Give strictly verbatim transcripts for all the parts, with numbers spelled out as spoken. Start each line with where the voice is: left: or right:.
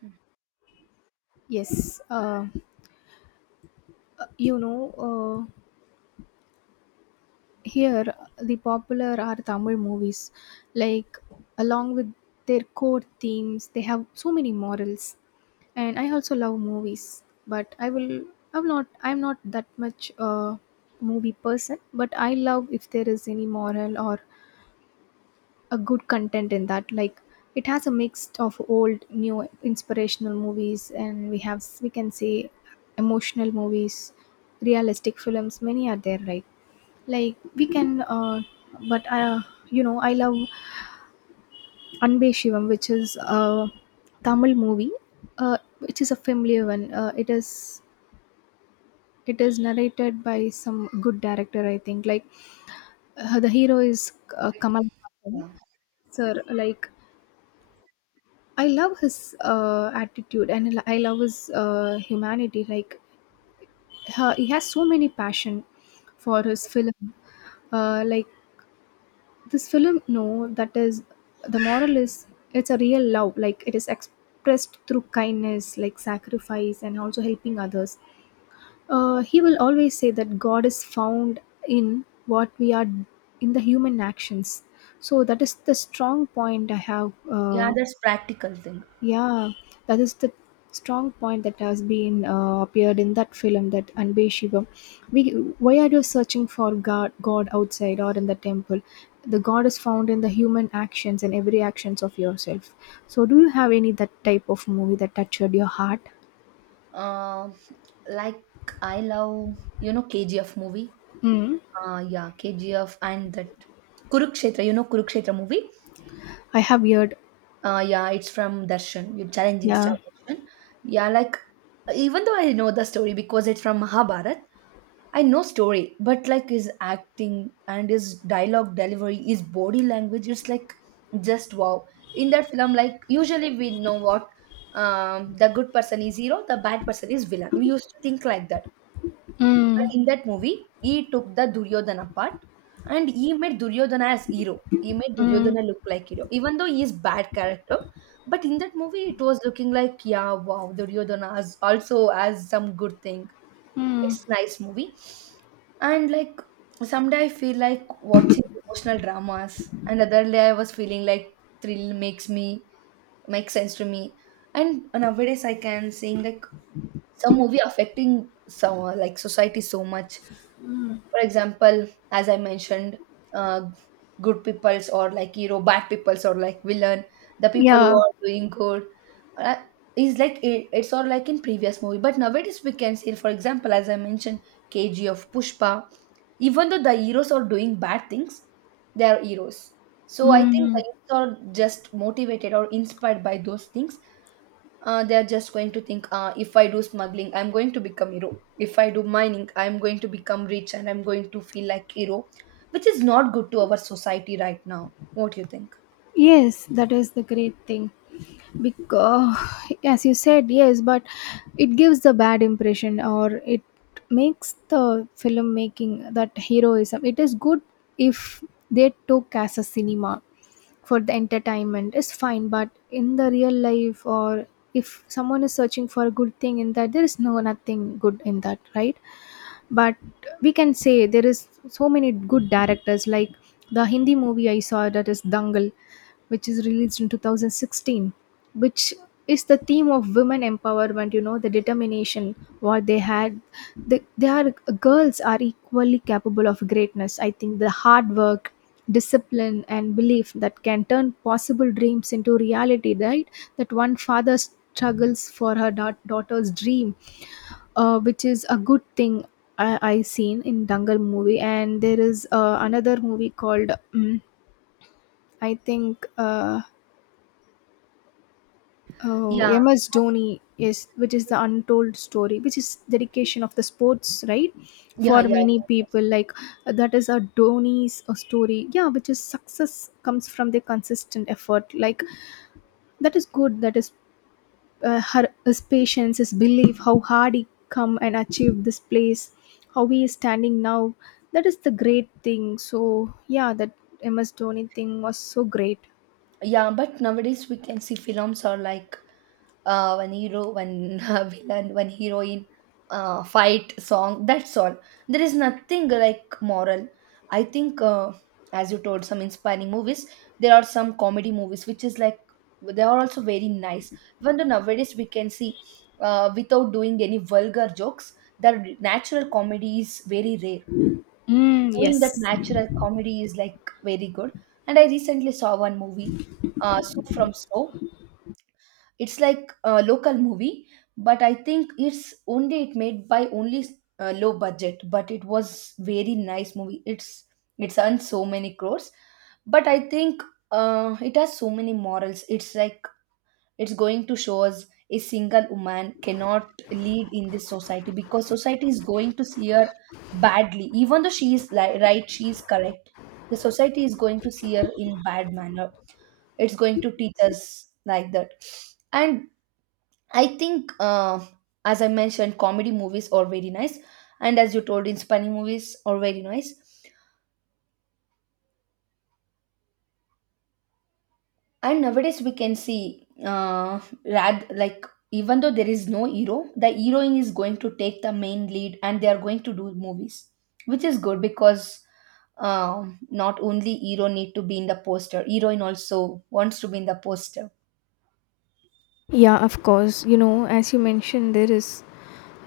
right: Hmm.
left: Yes, uh, you know, uh, here the popular are Tamil movies. Like, along with their core themes, they have so many morals. And I also love movies, but I will. I'm not. I'm not that much uh, movie person, but I love if there is any moral or a good content in that. Like it has a mix of old new inspirational movies, and we have we can say emotional movies, realistic films, many are there, right? Like we can uh, but I, you know I love Anbe Shivam, which is a Tamil movie, uh, which is a familiar one. Uh, it is it is narrated by some good director, I think. Like uh, the hero is uh, Kamal Haasan
right: Yeah,
left: sir. Like, I love his uh, attitude, and I lo- I love his uh, humanity. Like, ha- he has so many passion for his film. Uh, like this film, no, that is the moral is it's a real love. Like, it is expressed through kindness, like sacrifice, and also helping others. Uh, he will always say that God is found in what we are, in the human actions. So that is the strong point I have.
right: yeah,
left: uh,
right: that's practical thing.
left: Yeah, that is the strong point that has been uh, appeared in that film, that Anbe Shivam. We, why are you searching for God, God outside or in the temple? The God is found in the human actions and every actions of yourself. So, do you have any that type of movie that touched your heart?
right: Uh, like I love, you know, K G F movie.
left: Mm.
right: Uh, yeah, K G F and that Kurukshetra, you know, Kurukshetra movie.
left: I have heard.
right: Uh, yeah, it's from Darshan, your challenging star
left: Yeah.
right: Darshan. Yeah, like even though I know the story because it's from Mahabharat, I know story, but like his acting and his dialogue delivery, his body language, it's like just wow. In that film, like usually we know what um, the good person is hero, the bad person is villain. We used to think like that, but
left: Mm.
right: in that movie, he took the Duryodhana part and he made Duryodhana as hero. He made
left: Mm.
right: Duryodhana look like hero, even though he is bad character. But in that movie, it was looking like, yeah, wow, Duryodhana has also has some good thing.
left: Mm.
right: It's nice movie. And like someday I feel like watching emotional dramas. Another day I was feeling like thrill makes me makes sense to me. And nowadays I can sing like some movie affecting some like society so much, for example, as I mentioned, uh, good peoples or like hero, bad peoples or like villain, the people who
left: Yeah.
right: are doing good uh, is like it, it's all like in previous movie. But nowadays we can see, for example, as I mentioned, K G of Pushpa, even though the heroes are doing bad things, they are heroes. So I think
left: Mm.
right: the youths are just motivated or inspired by those things. Uh, they are just going to think, uh, if I do smuggling, I'm going to become hero. If I do mining, I'm going to become rich and I'm going to feel like hero, which is not good to our society right now. What do you think?
left: Yes, that is the great thing. Because, as you said, yes, but it gives the bad impression, or it makes the filmmaking that heroism. It is good if they took as a cinema for the entertainment, it's fine, but in the real life, or if someone is searching for a good thing in that, there is no nothing good in that, right? But we can say there is so many good directors. Like, the Hindi movie I saw, that is Dangal, which is released in twenty sixteen, which is the theme of women empowerment, you know, the determination what they had. They, they are girls are equally capable of greatness. I think the hard work, discipline, and belief that can turn possible dreams into reality, right? That one father struggles for her da- daughter's dream, uh, which is a good thing I, I seen in Dangal movie. And there is uh, another movie called mm, I think uh, uh,
right: yeah
left: M S Dhoni, yes, which is the untold story, which is dedication of the sports, right?
right: yeah
left: For
right: yeah
left: many
right: yeah
left: people, like, uh, that is a Dhoni's uh, story, yeah, which is success comes from the consistent effort. Like, that is good. That is uh, her his patience, his belief, how hard he come and achieved this place, how he is standing now. That is the great thing. So yeah, that M S Dhoni thing was so great.
right: yeah But nowadays we can see films are like uh, one hero, one villain, one heroine, uh, fight, song. That's all. There is nothing like moral. I think, uh, as you told, some inspiring movies. There are some comedy movies which is like they are also very nice. Even though nowadays we can see, uh, without doing any vulgar jokes, the natural comedy is very rare.
left: Mm,
right: Doing that
left: yes.
right: natural comedy is like very good. And I recently saw one movie, uh, So From So, it's like a local movie, but I think it's only it made by only uh, low budget, but it was very nice movie. It's it's earned so many crores, but I think uh, it has so many morals. It's like it's going to show us a single woman cannot lead in this society because society is going to see her badly, even though she is li- right, she is correct. The society is going to see her in bad manner. It's going to teach us like that. And I think, uh, as I mentioned, comedy movies are very nice, and as you told, inspiring movies are very nice. And nowadays, we can see, uh, rad like even though there is no hero, the heroine is going to take the main lead, and they are going to do movies, which is good because um, not only hero need to be in the poster, heroine also wants to be in the poster.
left: Yeah, of course. You know, as you mentioned, there is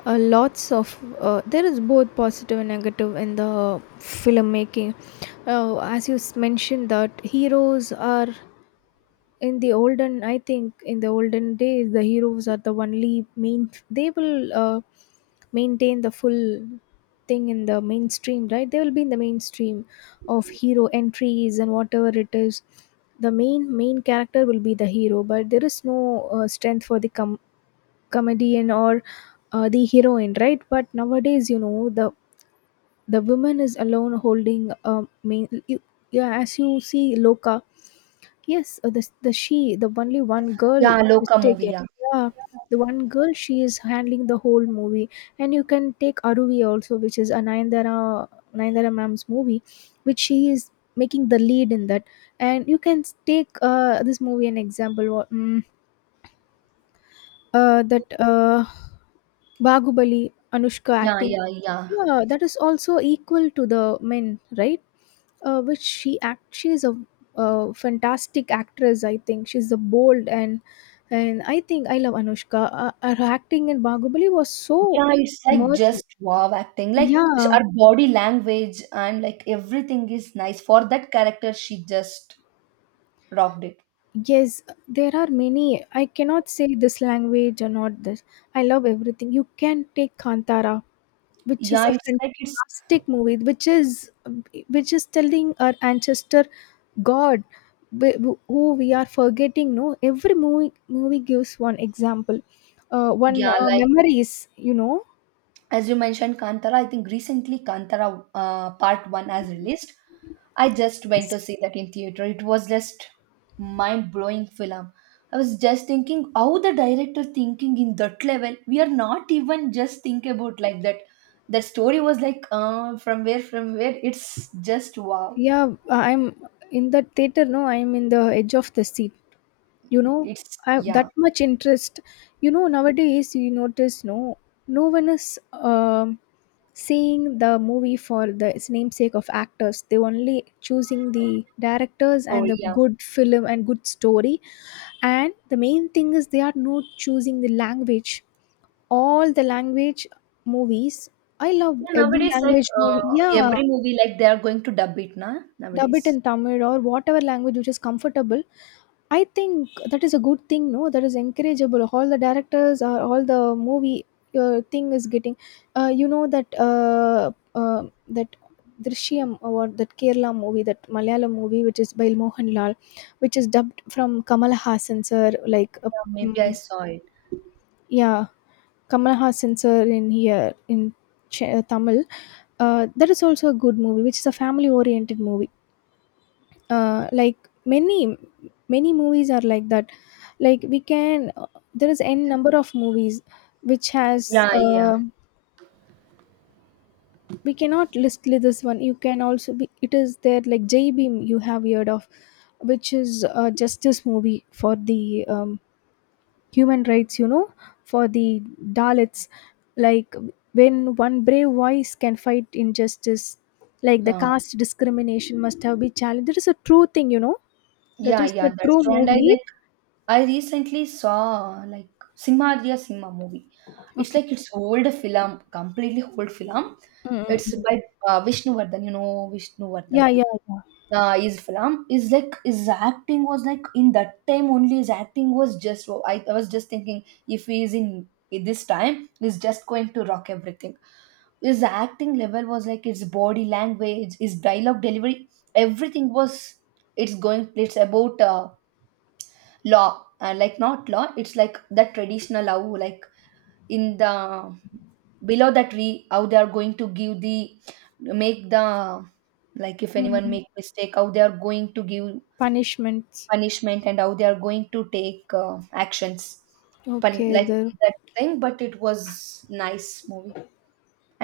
left: uh, lots of uh, there is both positive and negative in the filmmaking. Uh, as you s- mentioned, that heroes are. In the olden, I think in the olden days, the heroes are the only main. They will, uh, maintain the full thing in the mainstream, right? They will be in the mainstream of hero entries and whatever it is. The main main character will be the hero, but there is no, uh, strength for the com comedian or, uh, the heroine, right? But nowadays, you know, the the woman is alone holding a main. You Yeah, as you see Loka, yes, uh, the the she, the only one girl
right: Yeah,
left: is
right: Loka movie.
left: taken.
right: Yeah,
left: Yeah, the one girl she is handling the whole movie, and you can take Aruvi also, which is a Nayanthara, Nayanthara ma'am's movie, which she is making the lead in that. And you can s- take uh, this movie an example. wha- Mm, uh, that uh, Bahubali Anushka
right: yeah,
left: acting.
right: yeah, yeah.
left: Yeah, that is also equal to the men, right? uh, which she act she's a uh, fantastic actress. I think she's a bold, and and I think I love Anushka, uh, uh, her acting in Bahubali was so
right: Yeah, It's like
left: immersive.
right: just wow acting. Like s-
left: Yeah.
right: her body language and like everything is nice. For that character, she just rocked it.
left: Yes, there are many. I cannot say this language or not. This I love everything. You can take Kantara, which is
right: Yeah,
left: a
right: it's like it's
left: fantastic movie, which is, which is telling our ancestor god wh- wh- who we are forgetting, no? Every movie movie gives one example, uh, one
right: yeah,
left: uh,
right: like
left: memories, you know.
right: as you mentioned kantara, I think recently kantara uh, part one has released. I just went to
left: Yes.
right: see that in theater. It was just mind blowing film. I was just thinking how the director thinking in that level, we are not even just think about like that. That story was like uh, from where from where it's just wow
left: Yeah, I'm in the theater, no? I'm in the edge of the seat. You know,
right: it's
left: I
right: yeah
left: that much interest. You know, nowadays you notice, no? No one is um seeing the movie for the its namesake of actors. They only choosing the directors and
right: story
left: the
right: yeah,
left: good film and good story. And the main thing is they are not choosing the language. All the language movies. I love
right: yeah
left: every
right: nowadays like
left: language movie.
right: uh,
left: Yeah,
right: every movie like they are going to dub it now
left: dub
right: nowadays.
left: it in Tamil or whatever language which is comfortable. I think that is a good thing, no? That is encourageable. All the directors or all the movie uh, thing is getting, uh, you know that uh, uh, that Drishyam or that Kerala movie, that Malayalam movie, which is by Mohanlal, which is dubbed from Kamal Hassan sir, like uh,
right: Yeah, maybe I
left: mm,
right: saw it.
left: yeah, Kamal Hassan sir in here in Ch- Tamil. Uh, that is also a good movie, which is a family-oriented movie, uh, like many, many movies are like that. Like we can there is n number of movies which has
right: Yeah yeah
left: uh, we cannot list li- this one. You can also be it is there like J Beam, you have heard of, which is a justice movie for the um, human rights, you know, for the dalits. Like, when one brave voice can fight injustice, like the caste discrimination must have been challenged, that is a true thing, you know. That
right: Yeah,
left: is
right: yeah,
left: the
right: that's
left: true
right: true. And I
left: movie.
right: like I recently saw like Simhadriya Simha movie. It's
left: Okay.
right: like it's old film, completely old film.
left: Mm, mm,
right: It's
left: mm.
right: by uh, Vishnuvardhan, you know Vishnuvardhan.
left: Yeah, yeah, yeah.
right: Uh, his film is like his acting was like in that time only his acting was just oh, I, I was just thinking if he is in in this time he's just going to rock everything. His acting level was like his body language, his dialogue delivery, everything was it's going it's about uh, law uh, like not law, it's like that traditional law. Like in the below that tree how they are going to give the make the like if
left: Mm, mm,
right: anyone
left: mm.
right: make mistake how they are going to give
left: Punishments.
right: punishment and how they are going to take uh, actions. Pun-
left: Okay,
right: like
left: the
right: that thing but it was nice movie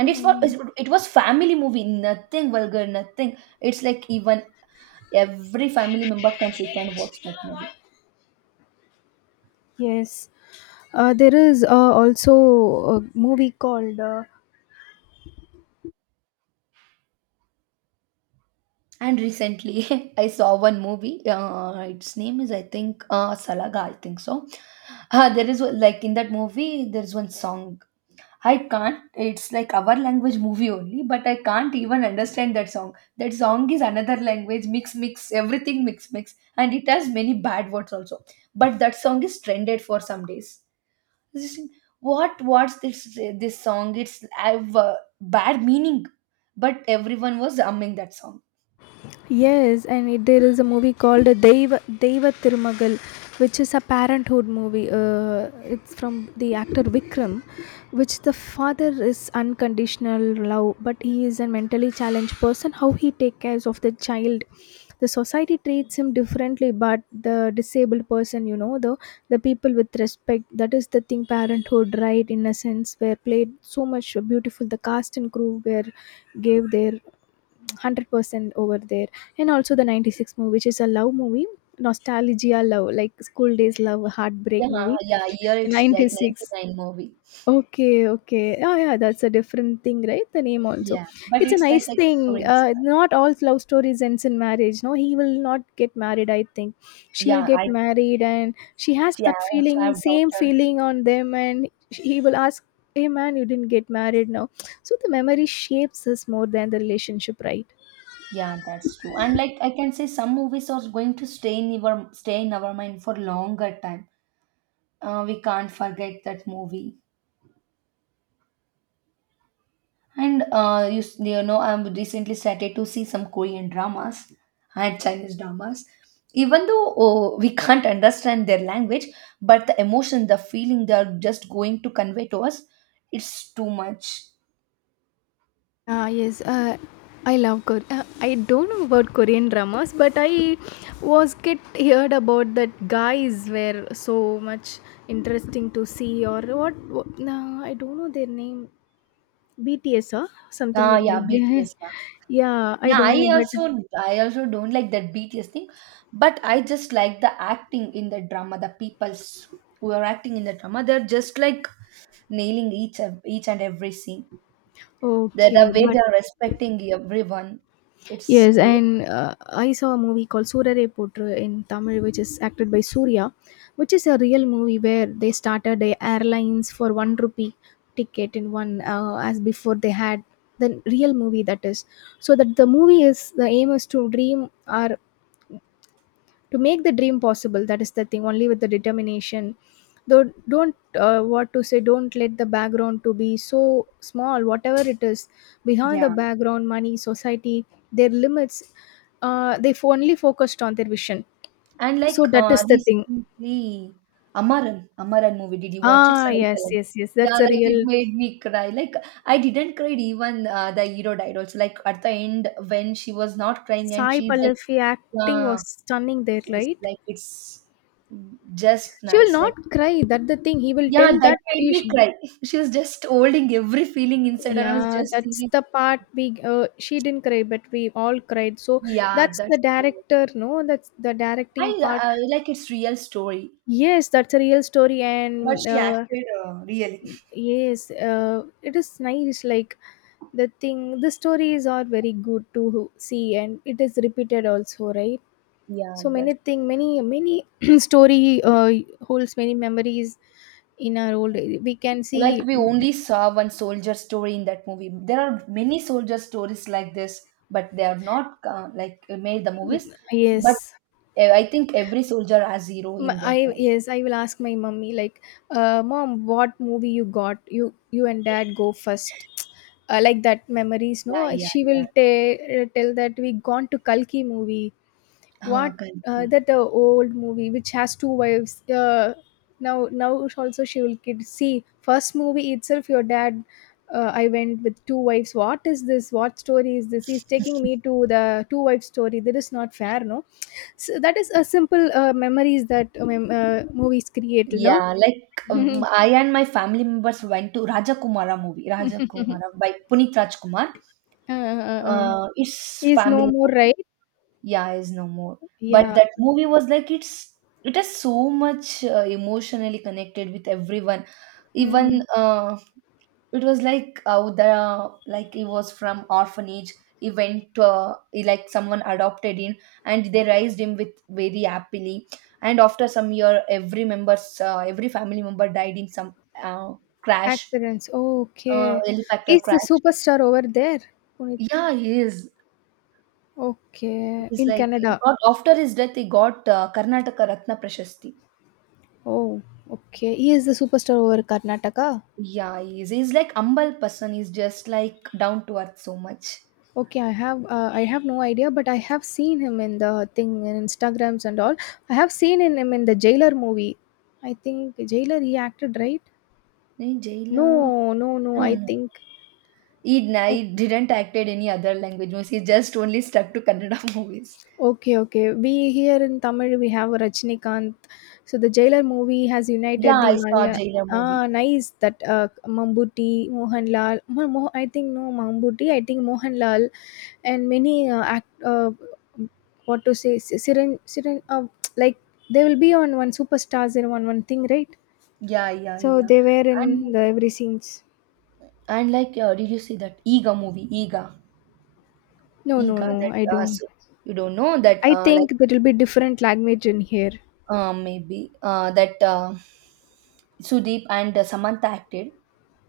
left: mm,
right: it's for
left: mm, mm.
right: it was family movie, nothing vulgar nothing. It's like even every family member can sit and watch that movie.
left: Yes. Uh, there is uh, also a movie called uh,
right: And recently, I saw one movie. Uh, its name is, I think, uh, Salaga. I think so. Uh, there is one- like in that movie, there is one song. I can't. It's like our language movie only, but I can't even understand that song. That song is another language. Mix, mix, everything mix, mix, and it has many bad words also. But that song is trended for some days. I was just think, what? What's this? This song? It's have uh, bad meaning, but everyone was humming that song.
left: yes, and it, there is a movie called Deva Deva Tirumagal, which is a parenthood movie. Uh, it's from the actor Vikram, which the father is unconditional love, but he is a mentally challenged person. How he take care of the child, the society treats him differently, but the disabled person, you know, the the people with respect. That is the thing. Parenthood, right? In a sense, were played so much beautiful. The cast and crew were gave their hundred percent over there, and also the ninety-six movie, which is a love movie, nostalgia love, like school days love, heartbreak
right: Yeah,
left: movie.
right: yeah, here it's like
left: ninety-six,
right: ninety-nine movie.
left: okay, okay, oh yeah, that's a different thing, right? The name also.
right: Yeah, but
left: It's a
right: it's like
left: nice
right: like
left: thing.
right: stories.
left: Uh, not all love stories ends in marriage, no? He will not get married, I think. She will
right: Yeah,
left: get
right: I
left: married, and she has
right: yeah,
left: that
right: I also
left: feeling,
right: have
left: same
right: daughter.
left: feeling on them, and he will ask, hey man, you didn't get married now. So the memory shapes us more than the relationship, right?
right: Yeah, that's true. And like I can say some movies are going to stay in our stay in our mind for longer time. Uh, we can't forget that movie. And uh, you, s- you know, I'm recently started to see some Korean dramas and Chinese dramas. Even though oh, we can't understand their language, but the emotion, the feeling they're just going to convey to us, it's too much.
left: Ah, yes, uh, I love Kore, uh, I don't know about Korean dramas, but I was get heard about that guys were so much interesting to see or what, what nah, I don't know their name. B T S or something
right: Ah,
left: like
right: yeah,
left: that.
right: B T S.
left: Yeah, I
right: Yeah,
left: don't know,
right: yeah. I
left: but
right: also, I also don't like that B T S thing, but I just like the acting in the drama. The people's who are acting in the drama, they're just like nailing each of- each and every scene. The the
left: okay,
right: way
left: but
right: they're respecting everyone, it's
left: yes,
right: way
left: and uh, I saw a movie called Surare Potru in Tamil, which is acted by Surya, which is a real movie where they started a airlines for one rupee ticket in one uh, as before they had the real movie that is. So that the movie is the aim is to dream our, to make the dream possible. That is the thing, only with the determination. Though don't, uh, what to say, don't let the background to be so small, whatever it is. Behind the
right: yeah.
left: background money, society, their limits, uh, they f- only focused on their vision,
right: And
left: so
right: like
left: that
right: uh,
left: is the thing.
right: recently, Amaran, Amaran movie. Did you watch it?
left: Ah
right: Sai
left: yes,
right: Pallavi.
left: yes, yes,
right: Yeah,
left: that's a
right: like
left: real.
right: it made me cry. Like I didn't cry even uh, the hero died also. Like at the end when she was not crying and
left: Sai
right: she's
left: Pallavi acting
right: yeah,
left: was stunning there,
right: it's
left: right?
right: like it's mm, just
left: She will
right: nice. Like,
left: not cry. That, the thing he will
right: yeah,
left: tell
right: that
left: that
right: made
left: he sh-
right: me cry. She was just holding every feeling inside her. I was
left: yeah,
right: just
left: that's
right: thinking,
left: the part we uh, she didn't cry, but we all cried. So
right: yeah,
left: that's
right: that's
left: the
right: true.
left: director, no? That's the directing
right: I
left: part.
right: uh, like it's real story,
left: Yes, that's a real story,
right: but
left: and
right: she
left: uh,
right: acted uh, really.
left: yes, uh, it is nice. Like, the thing, the stories are very good to see, and it is repeated also, right?
right: Yeah,
left: So
right: that
left: many thing, many many story uh, holds many memories in our old. We can
right: like
left: see,
right: we
left: mm,
right: only saw one soldier story in that movie. There are many soldier stories like this, but they are not uh, like uh, made the movies.
left: mm,
right: But
left: yes.
right: uh, I think every soldier has hero
left: M-
right: in their
left: I
right: life.
left: yes, I will ask my mummy like, uh, mom, what movie you got? You you and dad go first, uh, like that memories. No,
right: Yeah, yeah,
left: she
right: yeah.
left: will ta- tell that we gone to Kalki movie.
right: Uh,
left: What, uh,
right: correctly.
left: that uh, old movie which has two wives, uh, now now also she will kid see first movie itself your dad, uh, I went with two wives. What is this? What story is this? He's taking me to the two wives story. That is not fair, no? So that is a simple uh, memories that um, uh, movies create, no?
right: Yeah, like um, I and my family members went to Rajakumara movie,
left: uh,
right: Rajakumara by Puneet Rajkumar.
left: uh, uh.
right: Uh, it's
left: He's no
right: family
left: more,
right: movie.
left: right?
right: Yeah, is no more. But
left: Yeah.
right: that movie was like it's it is so much uh, emotionally connected with everyone. Even
left: Mm.
right: uh, it was like uh, the like he was from orphanage, he went uh, he, like someone adopted him and they raised him with very happily and after some year every members uh, every family member died in some uh, crash,
left: Accidents,
right: uh,
left: okay.
right: helicopter
left: He's the
right: crash.
left: superstar over there. Punit.
right: Yeah he is,
left: Okay,
right: he's
left: in
right: like he
left: Canada.
right: got after his death he got uh, karnataka ratna prashasti.
left: Oh, okay. He is the superstar over Karnataka.
right: Yeah he is he's like humble person, he's just like down to earth so much.
left: Okay, I have uh, I have no idea, but I have seen him in the thing in Instagrams and all. I have seen in him in the Jailer movie. I think Jailer he acted, right?
right: Eh,
left: No,
right: jailer.
left: no, no.
right: no
left: I
right: no
left: think.
right: He He didn't acted any other language movies. He just only stuck to Kannada movies.
left: Okay, okay. We here in Tamil we have Rajinikanth. So the Jailer movie has
right: Yeah,
left: united the
right: I saw
left: Malaya.
right: Jailer movie.
left: Ah, nice that uh, Mambuti, Mohanlal. Mo- Mo- I think no Mambuti. I think Mohanlal and many uh, act. Uh, what to say? S- Siren, Siren. Uh, like they will be on one superstars in one one thing, right?
right: Yeah, yeah,
left: So
right: yeah.
left: they were in
right: And
left: the every scenes.
right: and like, uh, did you see that Ega movie? Ega,
left: No, no,
right: Ega.
left: no.
right: That
left: I
right: uh,
left: don't.
right: so you don't know that
left: I
right: uh, like
left: think there will be different language in here.
right: uh, maybe uh, that uh, Sudeep and uh, Samantha acted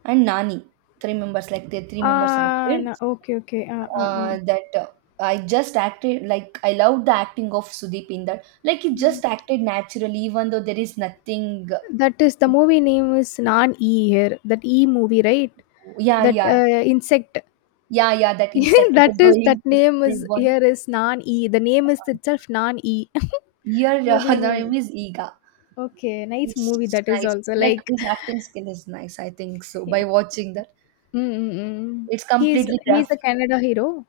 right: and Nani. Three members like the three members
left: Ah, no,
right: acted.
left: okay, okay. Uh, uh,
right: Uh, that uh, I just acted like I loved the acting of Sudeep in that. Like he just
left: uh.
right: acted naturally, even though there is nothing.
left: That is the movie name is Naan E here. That E movie, right?
right: Yeah,
left: That
right: yeah,
left: uh, insect.
right: yeah, yeah. That insect which
left: That
right: is
left: is, that
right: going to
left: name is
right: everyone.
left: here is Naan E. The name is itself Naan E.
right: Here, uh,
left: Movie
right: the name
left: name.
right: is Iga.
left: Okay, nice movie
right: It's
left: that is
right: nice.
left: also
right: Like
left: like.
right: his acting skill is nice. I think so. By
left: Mm,
right: watching that,
left: mm, mm.
right: it's
left: He's
right: completely
left: he's a
right: graphic.
left: Canada hero.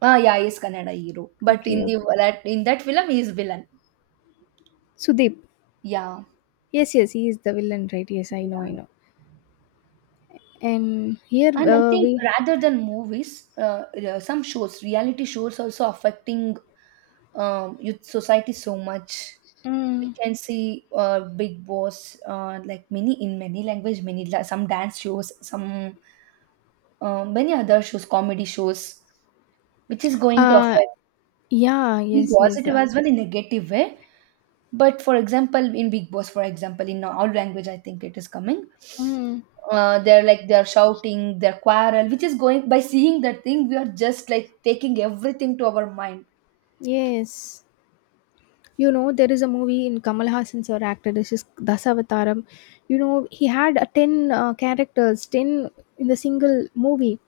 right: Ah, yeah, he's Kannada hero, but in
left: Okay,
right: the
left: okay.
right: that in that film, he is villain.
left: Sudeep.
right: Yeah,
left: Yes, yes, he is the villain, right? Yes, I know, I
right: yeah.
left: know. And here
right: And I
left: uh,
right: think
left: we.
right: rather than movies, uh, uh, some shows, reality shows, also affecting um, youth society so much. We
left: Mm,
right: can see uh, Big Boss, uh, like many in many language, many la- some dance shows, some uh, many other shows, comedy shows, which is going to
left: uh,
right: affect
left: yeah,
right: in
left: yes, yes.
right: positive
left: Uh,
right: as well in negative way. But for example, in Big Boss, for example, in our language, I think it is coming.
left: mm,
right: Uh, they're like they're shouting, they're quarrel, which is going by seeing that thing. We are just like taking everything to our mind.
left: yes. You know, there is a movie in Kamal Hassan's or actor, this is Dasavataram. You know, he had a ten uh, characters, ten in the single movie.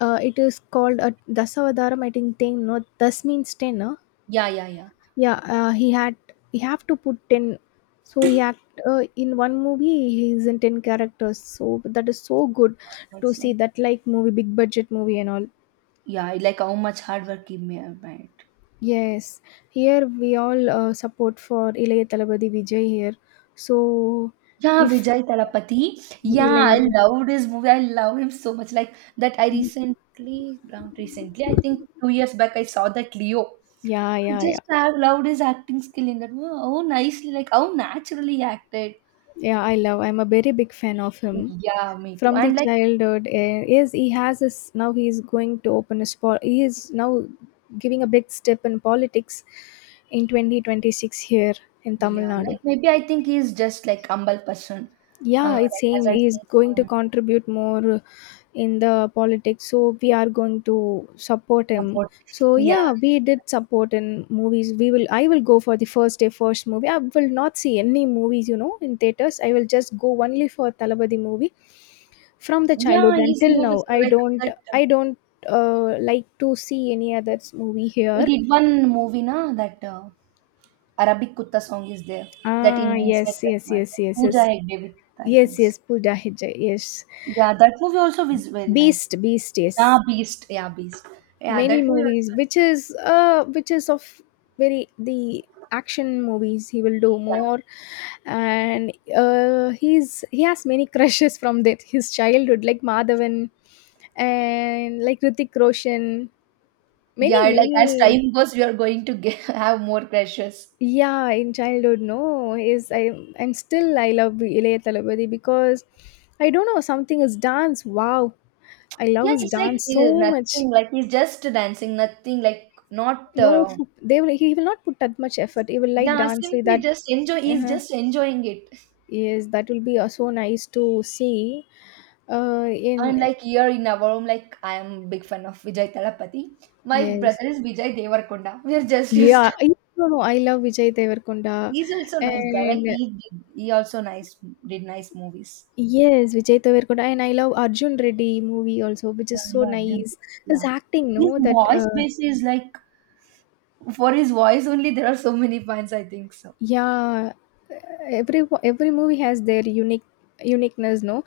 left: Uh, it is called a Dasavataram, I think ten, no, Das means ten, no?
right: Yeah, yeah, yeah.
left: Yeah, uh, he had, he have to put ten. So he act uh, in one movie, he is in ten characters. So that is so good to
right: That's
left: see
right: like
left: that like movie, big budget movie and all.
right: yeah, like how much hard work he ma- made.
left: Yes, here we all uh, support for Ilayya Talabadi Vijay here. So
right: Yeah,
left: if
right: Vijay Talapati. Yeah, I
left: Ilaiyaraaja.
right: loved his movie. I love him so much. Like that, I
left: ம்.
right: recently, around recently, I think two years back, I saw that Leo.
left: Yeah,
right: I
left: yeah, yeah.
right: just have loved his acting skill in that. Wow, how nicely, like how naturally he acted.
left: Yeah, I love. I'm a very big fan of him.
right: Yeah, me too.
left: From the
right: And like,
left: childhood, eh, yes, he has his. Now he is going to open his. po- He is now giving a big step in politics in twenty twenty-six here in
right: yeah,
left: Tamil Nadu.
right: like maybe I think he's just like humble person. Uh,
left: Yeah, it's
right: like as
left: same,
right: I
left: he is going to
right: say,
left: contribute more in the politics, so we are going to support
right: uh,
left: him.
right: support.
left: So
right: Yeah,
left: yeah, we did support in movies. We will, i will go for the first day first movie. I will not see any movies, you know, in theaters. I will just go only for Talabadi movie from the
right: yeah.
left: childhood
right: His
left: until now.
right: movies
left: i
right: are like
left: don't
right: that. Uh,
left: i don't uh, like to see any other movie
right: he
left: here.
right: did one movie, na that uh, Arabic Kutta song is there. That in
left: Ah, yes,
right: instead that
left: yes,
right: one.
left: yes, yes, yes.
right: Pooja Hegde with I
left: Yes,
right: think. So.
left: yes, Pooja Hegde, yes.
right: Yeah, that movie also is very nice.
left: Beast, Beast, yes.
right: Yeah, Beast. Yeah, Beast. Yeah,
left: Many
right: that movie
left: movies
right: also.
left: which is uh which is of very the action movies he will do more. And uh he's he has many crushes from that his childhood, like Madhavan and like Ritik Roshan. Many,
right: Yeah, yeah. Like as
left: many.
right: time goes, we are going to get, have more crashes.
left: Yeah, in childhood, no, is I am still I love Ilayya Talabadi because I don't know something is dance. Wow, I love
right: Yeah,
left: his
right: it's like
left: dance
right: eh,
left: so much.
right: nothing. Like he's just dancing, nothing. Like not.
left: You know,
right: Uh,
left: f- they will, he will not put that much effort. He will light
right: yeah,
left: dance like
right: simply
left: that.
right: just enjoy. He's
left: uh
right: just enjoying it.
left: Yes, that will be uh, so nice to see. Uh,
right: And
left: in,
right: like here in our home, like I am big fan of Vijay Talapati. My
left: yes,
right: brother is Vijay Devarkonda. We are just used to.
left: yeah. I no, no, I love Vijay Devarkonda,
right: He's also nice guy. Like
left: and
right: he did, he also nice did nice movies.
left: yes, Vijay Devarkonda, and I love Arjun Reddy movie also, which
right: Yeah,
left: is so
right: yeah, didn't,
left: nice. His
right: yeah.
left: acting,
right: His
left: no, that
right: voice
left: uh,
right: base is like for his voice only. There are so many fans. I think so
left: yeah, every every movie has their unique uniqueness, no?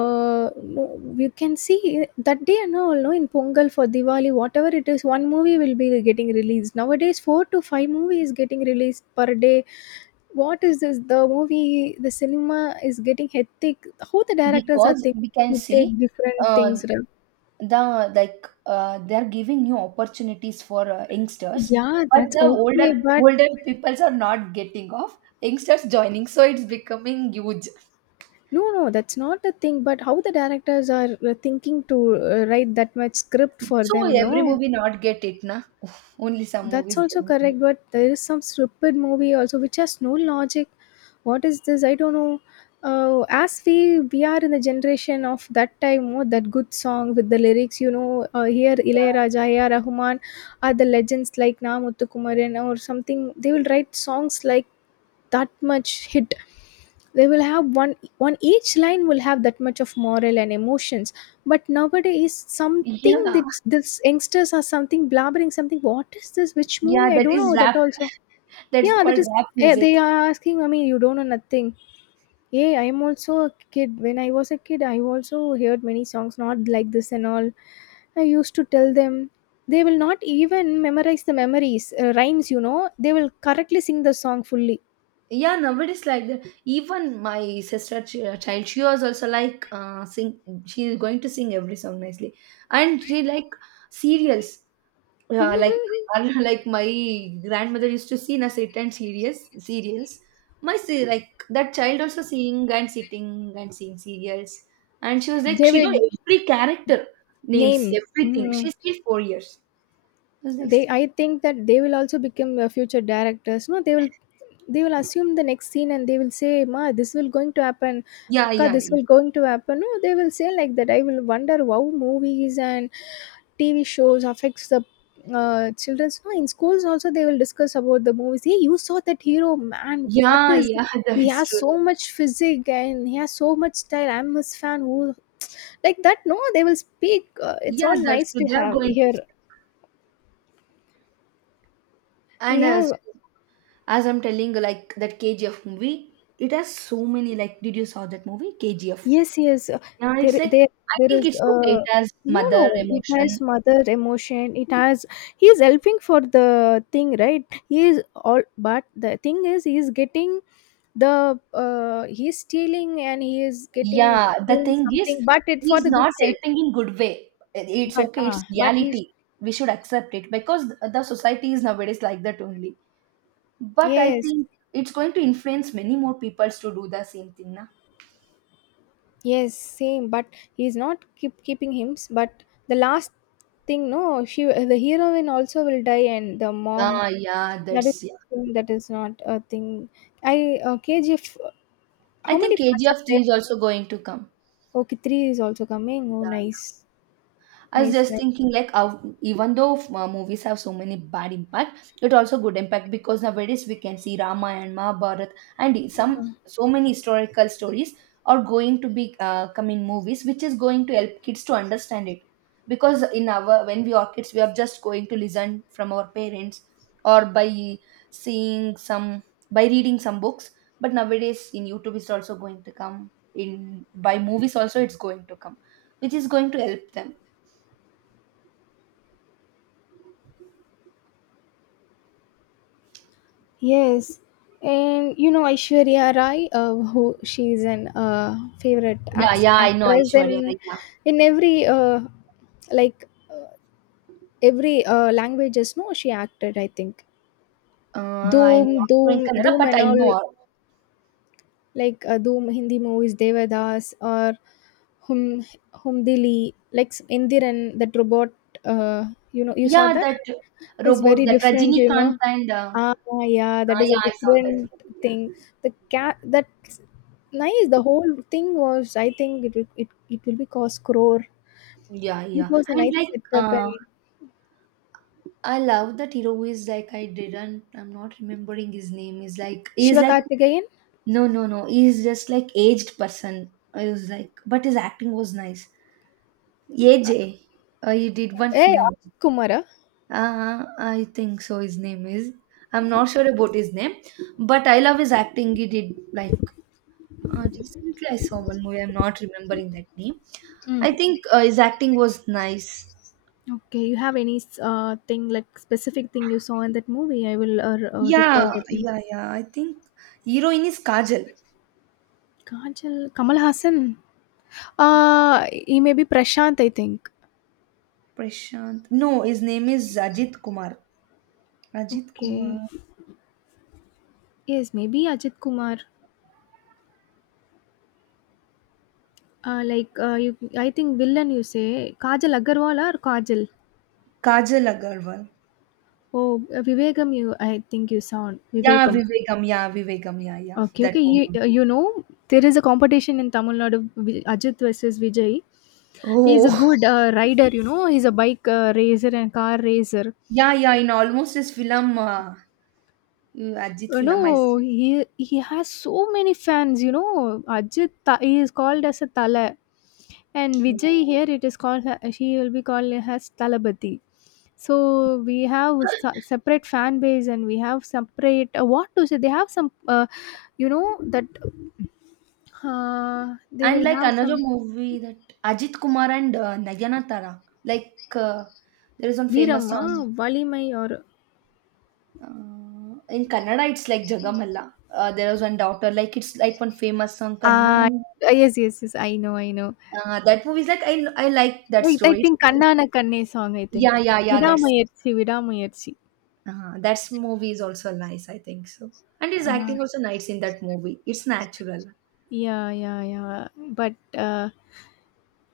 left: uh No, you can see that day and all, no, in Pongal, for Diwali, whatever it is, one movie will be getting released. Nowadays, four to five movies getting released per day. What is this? The movie, the cinema is getting hectic. How the directors are
right: because
left: thinking
right: we can
left: to take
right: see
left: different
right: uh,
left: things, right?
right: the like uh, they are giving new opportunities for uh, youngsters,
left: Yeah,
right: but
left: that's
right: the older
left: okay, but.
right: older peoples are not getting off youngsters joining, so it's becoming huge.
left: No, no, that's not a thing. But how the directors are uh, thinking to uh, write that much script for
right: So
left: them,
right: every
left: no,
right: movie not get it na. Oof, only some
left: that's
right: movies
left: also
right: getting it.
left: correct. But there is some stupid movie also which has no logic. What is this? I don't know. Uh, as we we are in the generation of that time, oh, that good song with the lyrics, you know, uh, here Ilayaraja, A R. Rahman are the legends like Na Muthukumaran or something. They will write songs like that much hit. They will have one, one each line will have that much of moral and emotions. But nowadays
right: Yeah,
left: something
right: yeah.
left: that this youngsters are something blabbering something, what is this, which
right: Yeah,
left: movie, I
right: that
left: don't
right: is
left: know that
right: rap,
left: also.
right: that's
left: Yeah, that
right: called
left: is,
right: rap
left: eh,
right: music.
left: they are asking, I mean, you don't know nothing. Yeah, I am also a kid. When I was a kid, I also heard many songs, not like this and all. I used to tell them, they will not even memorize the memories, uh, rhymes, you know, they will correctly sing the song fully.
right: Yeah, nowadays like that, even my sister ch- uh, child, she was also like uh sing, she is going to sing every song nicely, and she like serials. Yeah, like like my grandmother used to see in a sit and serious serials. My se- like that child also seeing and sitting and seeing serials, and she was like
left: They
right: she know
left: will
right: every character names
left: name.
right: everything.
left: Mhm.
right: She's still four years. I was like,
left: They I think that they will also become uh, future directors. No, they will they will assume the next scene and they will say, Ma, this will going to happen.
right: yeah,
left: Akka,
right: yeah,
left: this
right: yeah,
left: will going to happen. No, they will say like that. I will wonder how movies and T V shows affects the uh, children's, no, in schools also they will discuss about the movies. Hey, you saw that hero, man? What
right: yeah,
left: is,
right: yeah.
left: he
right: That's
left: has
right: true.
left: so much physique and he has so much style. I'm his fan, who, like that, no, they will speak. Uh, it's
right: Yeah,
left: all
right: that's
left: nice
right: true.
left: to
right: They are
left: have
right: going to
left: here.
right: school.
left: We
right: And as
left: have.
right: as I'm telling, like that K G F movie, it has so many. Like, did you saw that movie K G F?
left: Yes, yes. uh,
right: Yeah, it's
left: there,
right: like
left: there,
right: I
left: there
right: think
left: is.
right: it's okay. It
left: Uh,
right: has
left: no,
right: mother
left: no. It
right: emotion.
left: has mother emotion. It has. He is helping for the thing, right? He is all. But the thing is, he is getting the. Uh, he is stealing and he is getting
right: Yeah, the
left: doing
right: thing is,
left: something, but it for
right: he's
left: the good
right: not
left: sake.
right: helping in good way. It's
left: But
right: okay. It's
left: uh, but he.
right: reality. We should accept it because the society is nowadays like that only. But I
left: Yes,
right: think it's going to influence many more peoples to do the same thing, na?
left: yes, same. But he is not keep keeping him. But the last thing, no. She, the heroine also will die, and the mom.
right: Ah, yeah,
left: That is
right: that's yeah.
left: thing that is not a thing. I uh, K G F.
right: I
left: How many
right: think
left: parts
right: K G F
left: are
right: three
left: there?
right: is also going to come.
left: Okay, three is also coming. Oh,
right: Yeah,
left: nice,
right: I was
left: nice,
right: just
left: nice.
right: thinking like how, even though uh, movies have so many bad impact, it also good impact because nowadays we can see Ramayana, Mahabharata, and some so many historical stories are going to be uh, come in movies, which is going to help kids to understand it. Because in our when we are kids, we are just going to listen from our parents or by seeing some by reading some books. But nowadays in YouTube, it's also going to come in by movies. Also, it's going to come, which is going to help them.
left: Yes, and you know Aishwarya Rai, uh, who she is an uh, favorite
right: Yeah,
left: act-
right: yeah, I know
left: actress,
right: Aishwarya
left: and
right: Rai. Yeah.
left: in every uh, like uh, every uh, languages, no, she acted. I think.
right: Uh, I'm
left: Doom,
right: not sure in
left: Doom,
right: Kannada,
left: Doom,
right: but
left: and
right: I know
left: all,
right: her.
left: like uh, Dhoom Hindi movies, Devadas or Hum Humdili, like s- Indiran, that robot. Uh, you know, you saw
right: Yeah,
left: that?
right: that
left: It's
right: robot,
left: very
right: that
left: different. You
right: Rajinikanth
left: know,
right: and uh,
left: ah, yeah, that
right: uh,
left: is a
right: yeah, I saw that
left: different
right: movie.
left: thing. The cat that's nice. The whole thing was, I think, it will- it it will be cost crore.
right: Yeah, yeah,
left: It
right: yeah.
left: was a
right: And like,
left: nice setup
right: uh,
left: and
right: I love that hero who is like I didn't. I'm not remembering his name. Is like he's
left: Shiva
right: like
left: Karthikeyan.
right: no, no, no. He's just like aged person. I was like, but his acting was nice. A J, uh, he did one
left: Hey,
right: film.
left: Ajit Kumar, ah?
right: Uh, I think so. His name is. I'm not sure about his name, but I love his acting. He did like uh, recently. I saw one movie. I'm not remembering that name.
left: Mm.
right: I think uh, his acting was nice.
left: Okay, you have any uh, thing, like specific thing you saw in that movie? I will uh, r- uh, recall
right: Yeah,
left: that name.
right: yeah, yeah. I think heroine is Kajal.
left: Kajal Kamal Haasan uh yeah maybe Prashant I think.
right: Prashant. No, his name is Ajit Kumar. Ajit
left: okay
right: Kumar.
left: Yes maybe Ajay Kumar ah like I think villain you say Kajal Agarwal और Kajal.
right: Kajal Agarwal.
left: Oh Vivegam you I think you song
right: Yeah,
left: Vivegam.
right: Vivegam. Yeah, Vivegam. Yeah, yeah.
left: Okay
right: That
left: okay yeah
right: one.
left: You know there's a competition in Tamil Nadu Ajay versus Vijay. He is a
right: Oh,
left: good rider you know he is a bike racer and car र.
right: yeah, yeah. In almost his film, uh, Ajit
left: You
right: film, I
left: know, he he has so many fans. You know, Ajit Ta- he is called as a Tala, and Vijay
right: Oh.
left: here it is called. She will be called as Talabati. So we have s- separate fan base, and we have separate uh, what to say. They have some, uh, you know, that uh, they
right: And
left: will
right: like
left: have
right: another
left: some
right: movie that Ajit Kumar and uh, Nayanatara, like uh, there is one famous song
left: Veeramma, Valimai, or
right: uh, in Kannada. It's like Jagamalla. Uh, there was one daughter. Like it's like one famous song. Kanna.
left: uh, yes, yes, yes. I know, I know.
right: Uh, that movie is like I I like that
left: Wait, I
right: story. It's
left: think
right: nice.
left: Kannana Kanne song. I
right: Yeah,
left: think
right: yeah, yeah. That's
left: Vidamayarchi, Vidamayarchi.
right: uh, that's movie is also nice. I think so. And his acting also nice in that movie. It's natural.
left: Yeah, yeah, yeah. But uh,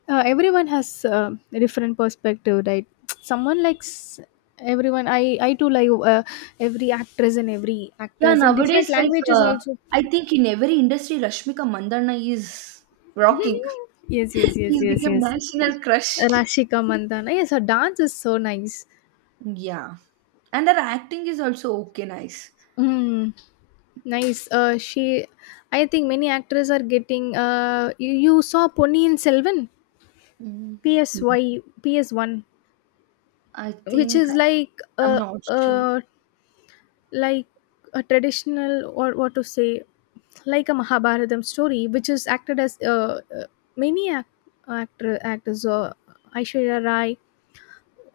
left: uh, everyone has uh, a different perspective, right? Someone likes everyone. I I too like uh, every actress and every
right: Yeah,
left: actors in different
right: nowadays like
left: languages
right: uh,
left: also.
right: I think in every industry, Rashmika Mandanna is rocking.
left: Yes, yes, yes,
right: She's
left: yes,
right: become
left: yes.
right: national crush.
left: Rashika Mandana. Yes, her dance is so nice.
right: Yeah, and her acting is also okay, nice.
left: Mm, nice. Uh, she. I think many actors are getting. Uh, you, you saw Ponniyin Selvan,
right: Mm,
left: P S Y, P S one,
right: I
left: which
right: think
left: is like
right: I'm
left: a
right: not sure.
left: a. like a traditional or what to say, like a Mahabharatam story, which is acted as uh, uh, many act- actor actors, uh, Aishwarya Rai,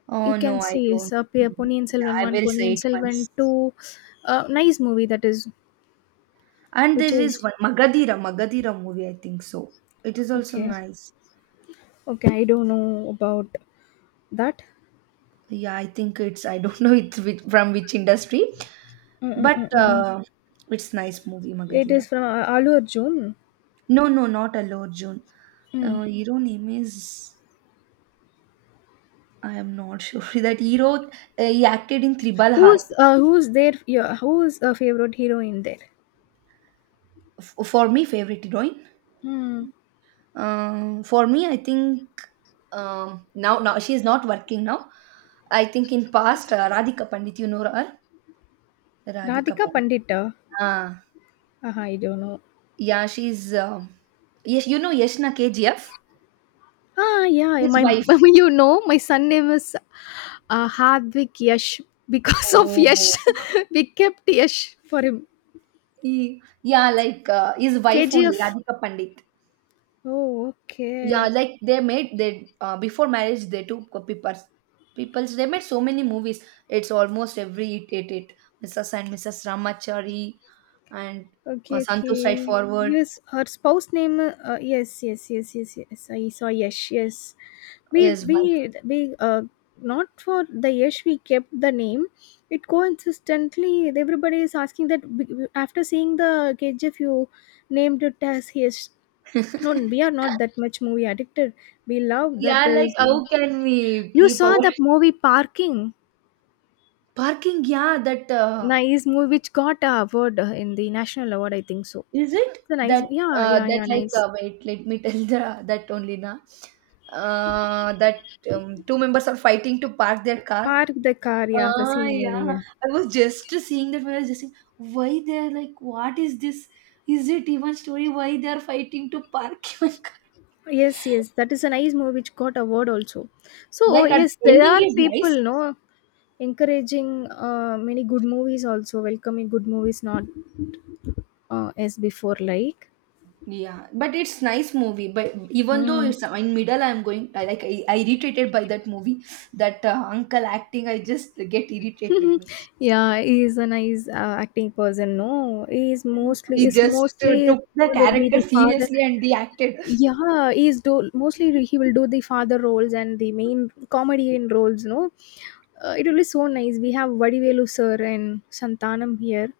right: Oh
left: you
right: no,
left: can
right: I
left: see is
right: don't.
left: uh, P-
right: Mm,
left: Ponniyin
right: yeah,
left: Selvan
right: I
left: one,
right: will say
left: Ponniyin
right: it
left: Selvan
right: once.
left: two. Uh, nice movie that is,
right: And there
left: which
right: is
left: is
right: one Magadira, Magadira movie. I think so. It is also
left: okay.
right: nice.
left: Okay, I don't know about that.
right: Yeah, I think it's. I don't know it's which, from which industry, but
left: Mm-mm-mm-mm.
right: uh, it's nice movie
left: It
right: Magadira.
left: is from uh, Alu Arjun.
right: No, no, not Alor June. Uh,
left: Mm.
right: hero name is I am not sure that hero. Uh, he acted in Tribal Harp.
left: Who's uh, who's their, yeah, who's a favorite hero in there?
right: F- for me, favorite heroine.
left: Hmm.
right: Um, for me, I think um, now now she is not working now. I think in past uh, Radhika Pandit, you know her. Radhika
left: Radhika
right: Pandit.
left: Pandita.
right: Ah,
left: Uh, I don't know.
right: yeah, she's um yes, you know Yashna K G F,
left: Ah, yeah,
right: his
left: my
right: wife.
left: you know, my son name is uh, Hardwick Yash because of Yash.
right: Oh.
left: We kept Yash for him.
right: He- yeah, like uh, his wife only,
left: K G F.
right: Radhika Pandit.
left: Oh,
right: Yeah,
left: okay,
right: like they made they uh, before marriage they took people's people's they made so many movies. It's almost every it it it Missus and Missus Ramachari and uh,
left: okay,
right: Santu
left: okay.
right: Straightforward
left: Yes, her spouse name. Uh, yes, yes, yes, yes, yes. I saw Yash. Yes, we
right: is
left: we
right: wife.
left: we uh not for the Yash. We kept the name. It coincidentally everybody is asking that be- after seeing the K G F you named it as Yash. No, we are not that much movie addicted. We love
right: yeah,
left: that
right: like
left: is.
right: how can we
left: You
right: keep our
left: saw the movie Parking,
right: parking? Yeah, that uh,
left: nice movie which got a award uh, in the national award, I think so.
right: is it
left: It's a
right: that
left: nice, yeah,
right: uh,
left: yeah,
right: that
left: yeah,
right: like
left: nice.
right: uh, wait let me tell the that only na uh, that um, two members are fighting to park their car.
left: Park the car, yeah, the
right: Ah,
left: same movie.
right: yeah.
left: Yeah.
right: I was just seeing that. I was just saying, why they're like, what is this? Is it even story? Why they're fighting to park even car?
left: Yes, yes, that is a nice movie which got award also. So oh,
right: Like, at
left: yes, there
right: ending
left: are
right: is nice.
left: people no encouraging uh, many good movies also, welcoming good movies not uh, as before like.
right: Yeah, but it's nice movie. But even though
left: Mm.
right: it's in middle, I'm going. I like I, I irritated by that movie. That uh, uncle acting, I just get irritated with me.
left: yeah, he is a nice uh, acting person. No, he is mostly
right: He
left: is
right: just uh,
left: mostly
right: took the
left: will be
right: character
left: the father.
right: seriously and he acted.
left: Yeah, he is do mostly he will do the father roles and the main comedian roles. No, uh, it will be so nice. We have Vadivelu sir and Santanam here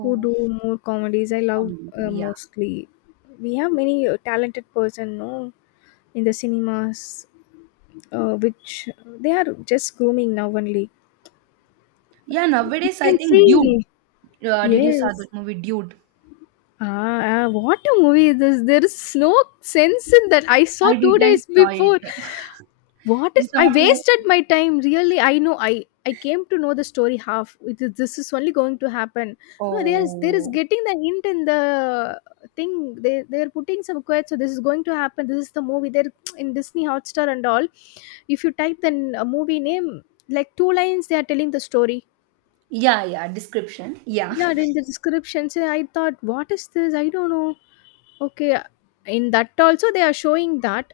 left: who do more comedies. I love
right: comedy
left: uh,
right: movie, yeah,
left: mostly. We have many uh, talented person. No, in the cinemas, uh, which they are just grooming now only.
right: yeah.
left: You
right: Nowadays, I
left: can
right: think Dude.
left: see.
right: Uh, did you saw
left: Yes.
right: that movie Dude?
left: Ah, ah, what a movie is this? There is no sense in that. I saw
right: I
left: two
right: didn't
left: days
right: saw it.
left: before. What
right: It's
left: I
right: not like
left: wasted my time. Really, I know. I I came to know the story half. It is, this is only going to happen. No, there is there is
right: oh
left: getting the hint in the thing. They they are putting some quotes. So this is going to happen. This is the movie. They're in Disney Hotstar and all. If you type the a movie name, like two lines, they are telling the story.
right: yeah, yeah, description. Yeah.
left: Yeah, in the description. So I thought, what is this? I don't know. Okay, in that also they are showing that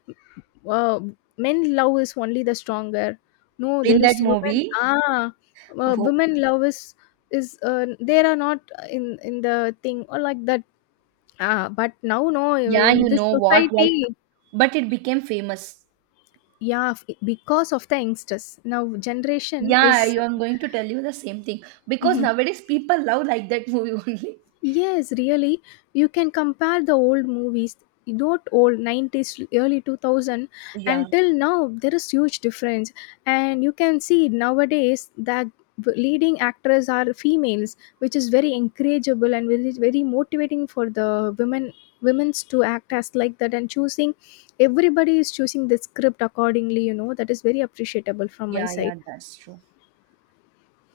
left: uh, men love is only the stronger. No,
right: in
left: there
right: that
left: is women.
right: movie.
left: Ah, uh,
right: Oh,
left: women love is is uh, there are not in in the thing or like that. Ah, but now no,
right: yeah,
left: in
right: you
left: this
right: know what? Like
left: society,
right: but it became famous.
left: yeah, f- because of the youngsters now generation
right: Yeah, I
left: is.
right: am going to tell you the same thing because
left: Mhm.
right: nowadays people love like that movie only.
left: Yes, really. You can compare the old movies, not old nineties, early two thousand
right: Yeah,
left: till now, there is huge difference. And you can see nowadays that leading actors are females, which is very encourageable and very, very motivating for the women women's to act as like that and choosing everybody is choosing the script accordingly, you know, that is very appreciable from my
right: yeah,
left: side.
right: yeah. That's true.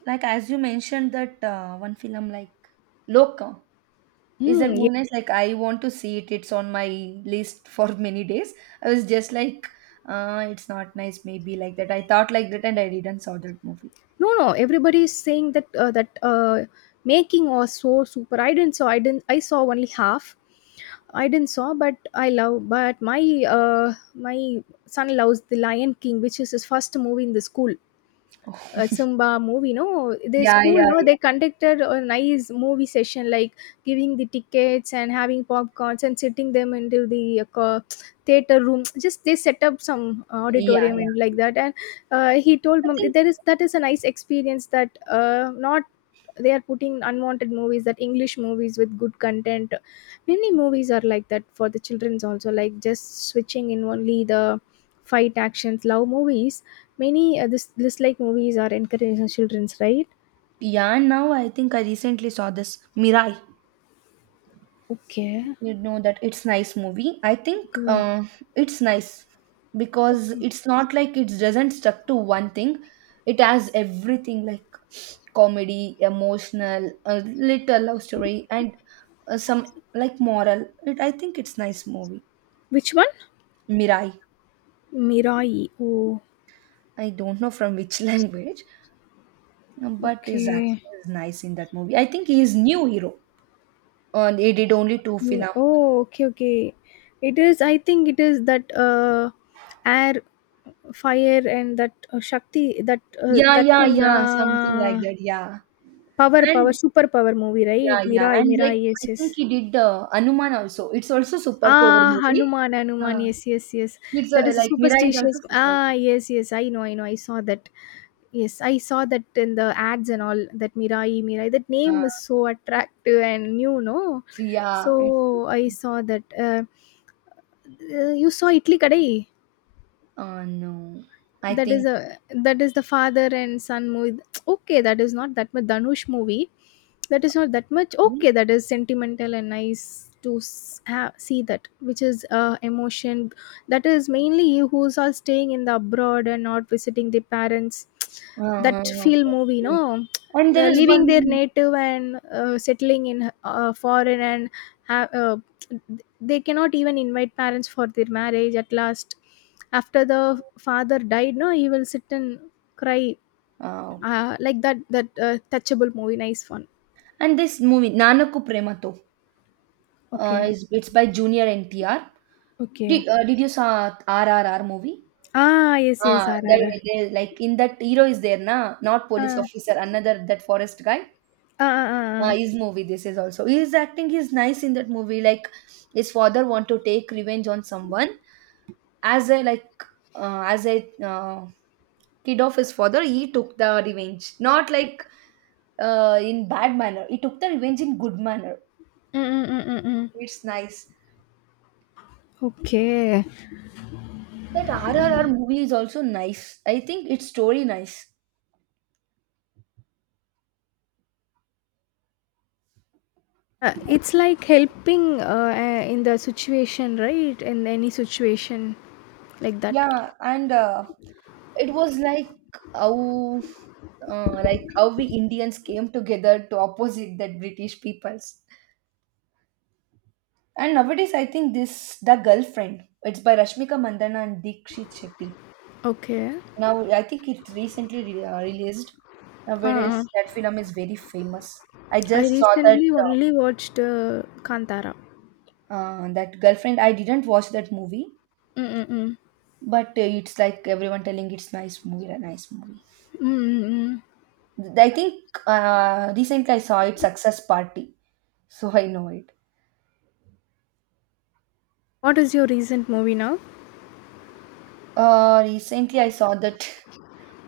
right: Like as you mentioned that uh, one film like Loka. Is that
left: Hmm.
right: movie nice? Like I want to see it. It's on my list for many days. I was just like, uh, it's not nice. Maybe like that. I thought like that, and I didn't saw that movie.
left: No, no, everybody is saying that uh, that uh, making was so super. I didn't saw i didn't I saw only half I didn't saw but I love but my uh, my son loves the Lion King, which is his first movie in the school. uh, Zumba movie, no, the
right: Yeah,
left: school,
right: yeah,
left: no,
right: yeah,
left: they conducted a nice movie session, like giving the tickets and having popcorns and sitting them into the uh, co- theater room. Just they set up some
right: yeah,
left: auditorium
right: yeah.
left: and like that. And uh, he told
right: I
left: mom
right: think
left: there is that is a nice experience that uh, not they are putting unwanted movies, that english movies with good content. Many movies are like that for the children's also, like just switching in only the fight actions love movies. Many uh, this this like movies are encouraging children's, right?
right: yeah. Now I think I recently saw this Mirai.
left: Okay.
right: You know that it's nice movie I think
left: Okay.
right: uh, it's nice because
left: Okay,
right: it's not like it doesn't stuck to one thing, it has everything like comedy emotional a little love story and uh, some like moral it, I think it's nice movie.
left: which one?
right: Mirai.
left: Mirai, oh.
right: I don't know from which language. Um, but his acting
left: Okay.
right: is nice in that movie, I think he is new hero. Uh, he did only two film.
left: Mm, oh, okay, okay. It is, I think it is that uh, air, fire, and that uh, Shakti, that uh,
right: Yeah,
left: that
right: yeah,
left: thing,
right: yeah, something like
left: uh,
right: that. Yeah.
left: power, power,
right: And
left: super power movie, right?
right: yeah, yeah.
left: Mirai,
right: And like
left: Mirai, yes,
right: I
left: yes.
right: think he did uh, Anuman also. It's also super power
left: Ah,
right: movie.
left: Hanuman, Hanuman.
right: Uh,
left: Yes, yes, yes.
right: it's
left: That
right: uh,
left: is a
right: like Mira is also
left: superstitious.
right: super.
left: Ah, yes, yes. I know, I know. I saw that. Yes, I saw that in the ads and all. That Mirai, Mirai. That
right: Uh,
left: name is so attractive and new, no?
right: yeah, it's.
left: So I saw that. Uh, uh, you saw Italy Kadai?
right: Uh, no, I
left: that is
right: think.
left: a that is the father and son movie. okay, that is not that much Dhanush movie. That is not that much, okay, that is sentimental and nice to s- ha- see that, which is uh, emotion. That is mainly who's all staying in the abroad and not visiting the parents.
right: Uh,
left: that feel
right: okay.
left: movie,
right: Okay.
left: no.
right: And
left: Uh,
right: there is
left: leaving their
right: one.
left: native and uh, settling in uh, foreign, and ha- uh, they cannot even invite parents for their marriage at last. After the father died no, he will sit and cry,
right: Uh,
left: uh, like that, that uh, touchable movie, nice one.
right: and this movie Nanaku Premato uh,
left: Okay.
right: is it's by Junior N T R.
left: Okay.
right: Did, uh, did you saw R R R movie?
left: Ah, yes, yes,
right: Ah, there,
left: R R R.
right: there, like in that hero is there, na? Not police
left: Ah,
right: officer, another that forest guy.
left: ah, ah,
right: Uh, his
left: ah.
right: movie this is also his acting is nice in that movie like his father want to take revenge on someone as a like uh, as a uh, kid of his father he took the revenge not like uh, in bad manner he took the revenge in good manner.
left: Mm-mm-mm-mm.
right: It's nice
left: Okay.
right: that R R R movie is also nice, I think it's story nice.
left: Uh, it's like helping uh, uh, in the situation, right, in any situation like that.
right: Yeah and uh, it was like how uh, like how we indians came together to opposite that british peoples. And nowadays, I think this The Girlfriend. It's by Rashmika Mandana and Dikshit Shetty.
left: Okay.
right: Now, I think it recently re- uh, released. Nowadays,
left: Ah,
right: that film is very famous. I
left: I
right: just saw that
left: recently
right: uh,
left: only watched uh, Kantara.
right: uh, that Girlfriend. I didn't watch that movie,
left: Mm, mm, mm.
right: but uh, it's like everyone telling it's nice movie, a nice movie.
left: Mm, mm, mm.
right: Th- I think uh, recently I saw it Success Party, so I know it.
left: What is your recent movie now?
right: Uh, recently I saw that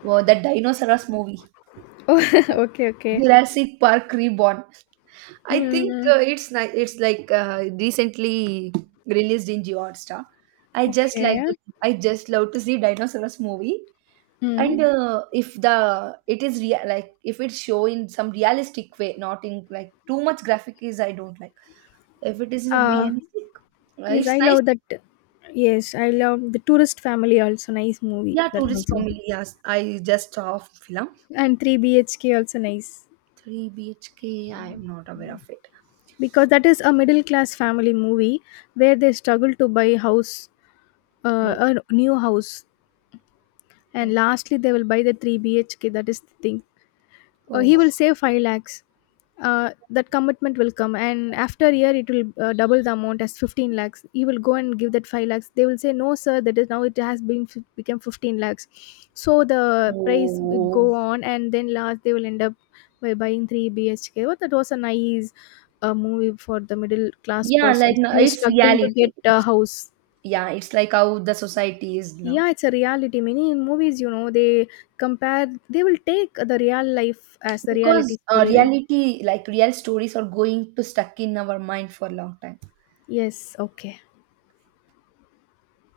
right: uh, that dinosaurs movie,
left: Oh, okay, okay.
right: Jurassic Park Reborn.
left: Mm,
right: I think
left: mm,
right: uh, it's nice. It's like uh, recently released in Jio Hotstar. I just like
left: okay.
right: I just love to see dinosaurs movie.
left: Mm. Mm.
right: And uh, if the it is real, like if it's show in some realistic way, not in like too much graphic is I don't like. If it is some
left: Uh
right: realistic, uh,
left: yes,
right: it's
left: I
right: nice.
left: love that. Yes, I love the Tourist Family, also nice movie.
right: Yeah,
left: That
right: tourist
left: also,
right: family. Yes, I just saw a film.
left: and three B H K also nice,
right: three B H K. I am not aware of it.
left: because that is a middle class family movie where they struggle to buy house, uh,
right: Oh,
left: a new house,
right: oh,
left: and lastly they will buy the three B H K. That is the thing. Uh, he
right: oh.
left: will save five lakhs. Uh, that commitment will come, and after a year, it will uh, double the amount as fifteen lakhs. He will go and give that five lakhs. They will say, no, sir, that is now it has been f- become fifteen lakhs. So the price would
right: Oh.
left: go on, and then last they will end up by buying three B H K. But that was a nice uh, movie for the middle class
right: Yeah,
left: person
right: like no,
left: who's
right: it's
left: struggling to
right: reality.
left: get a house.
right: Yeah it's like how the society is now
left: Yeah, it's a reality. Many movies, you know, they compare, they will take the real life as the
right: because
left: reality
right: uh,
left: story, right?
right: reality like real stories are going to stuck in our mind for a long time
left: Yes, okay.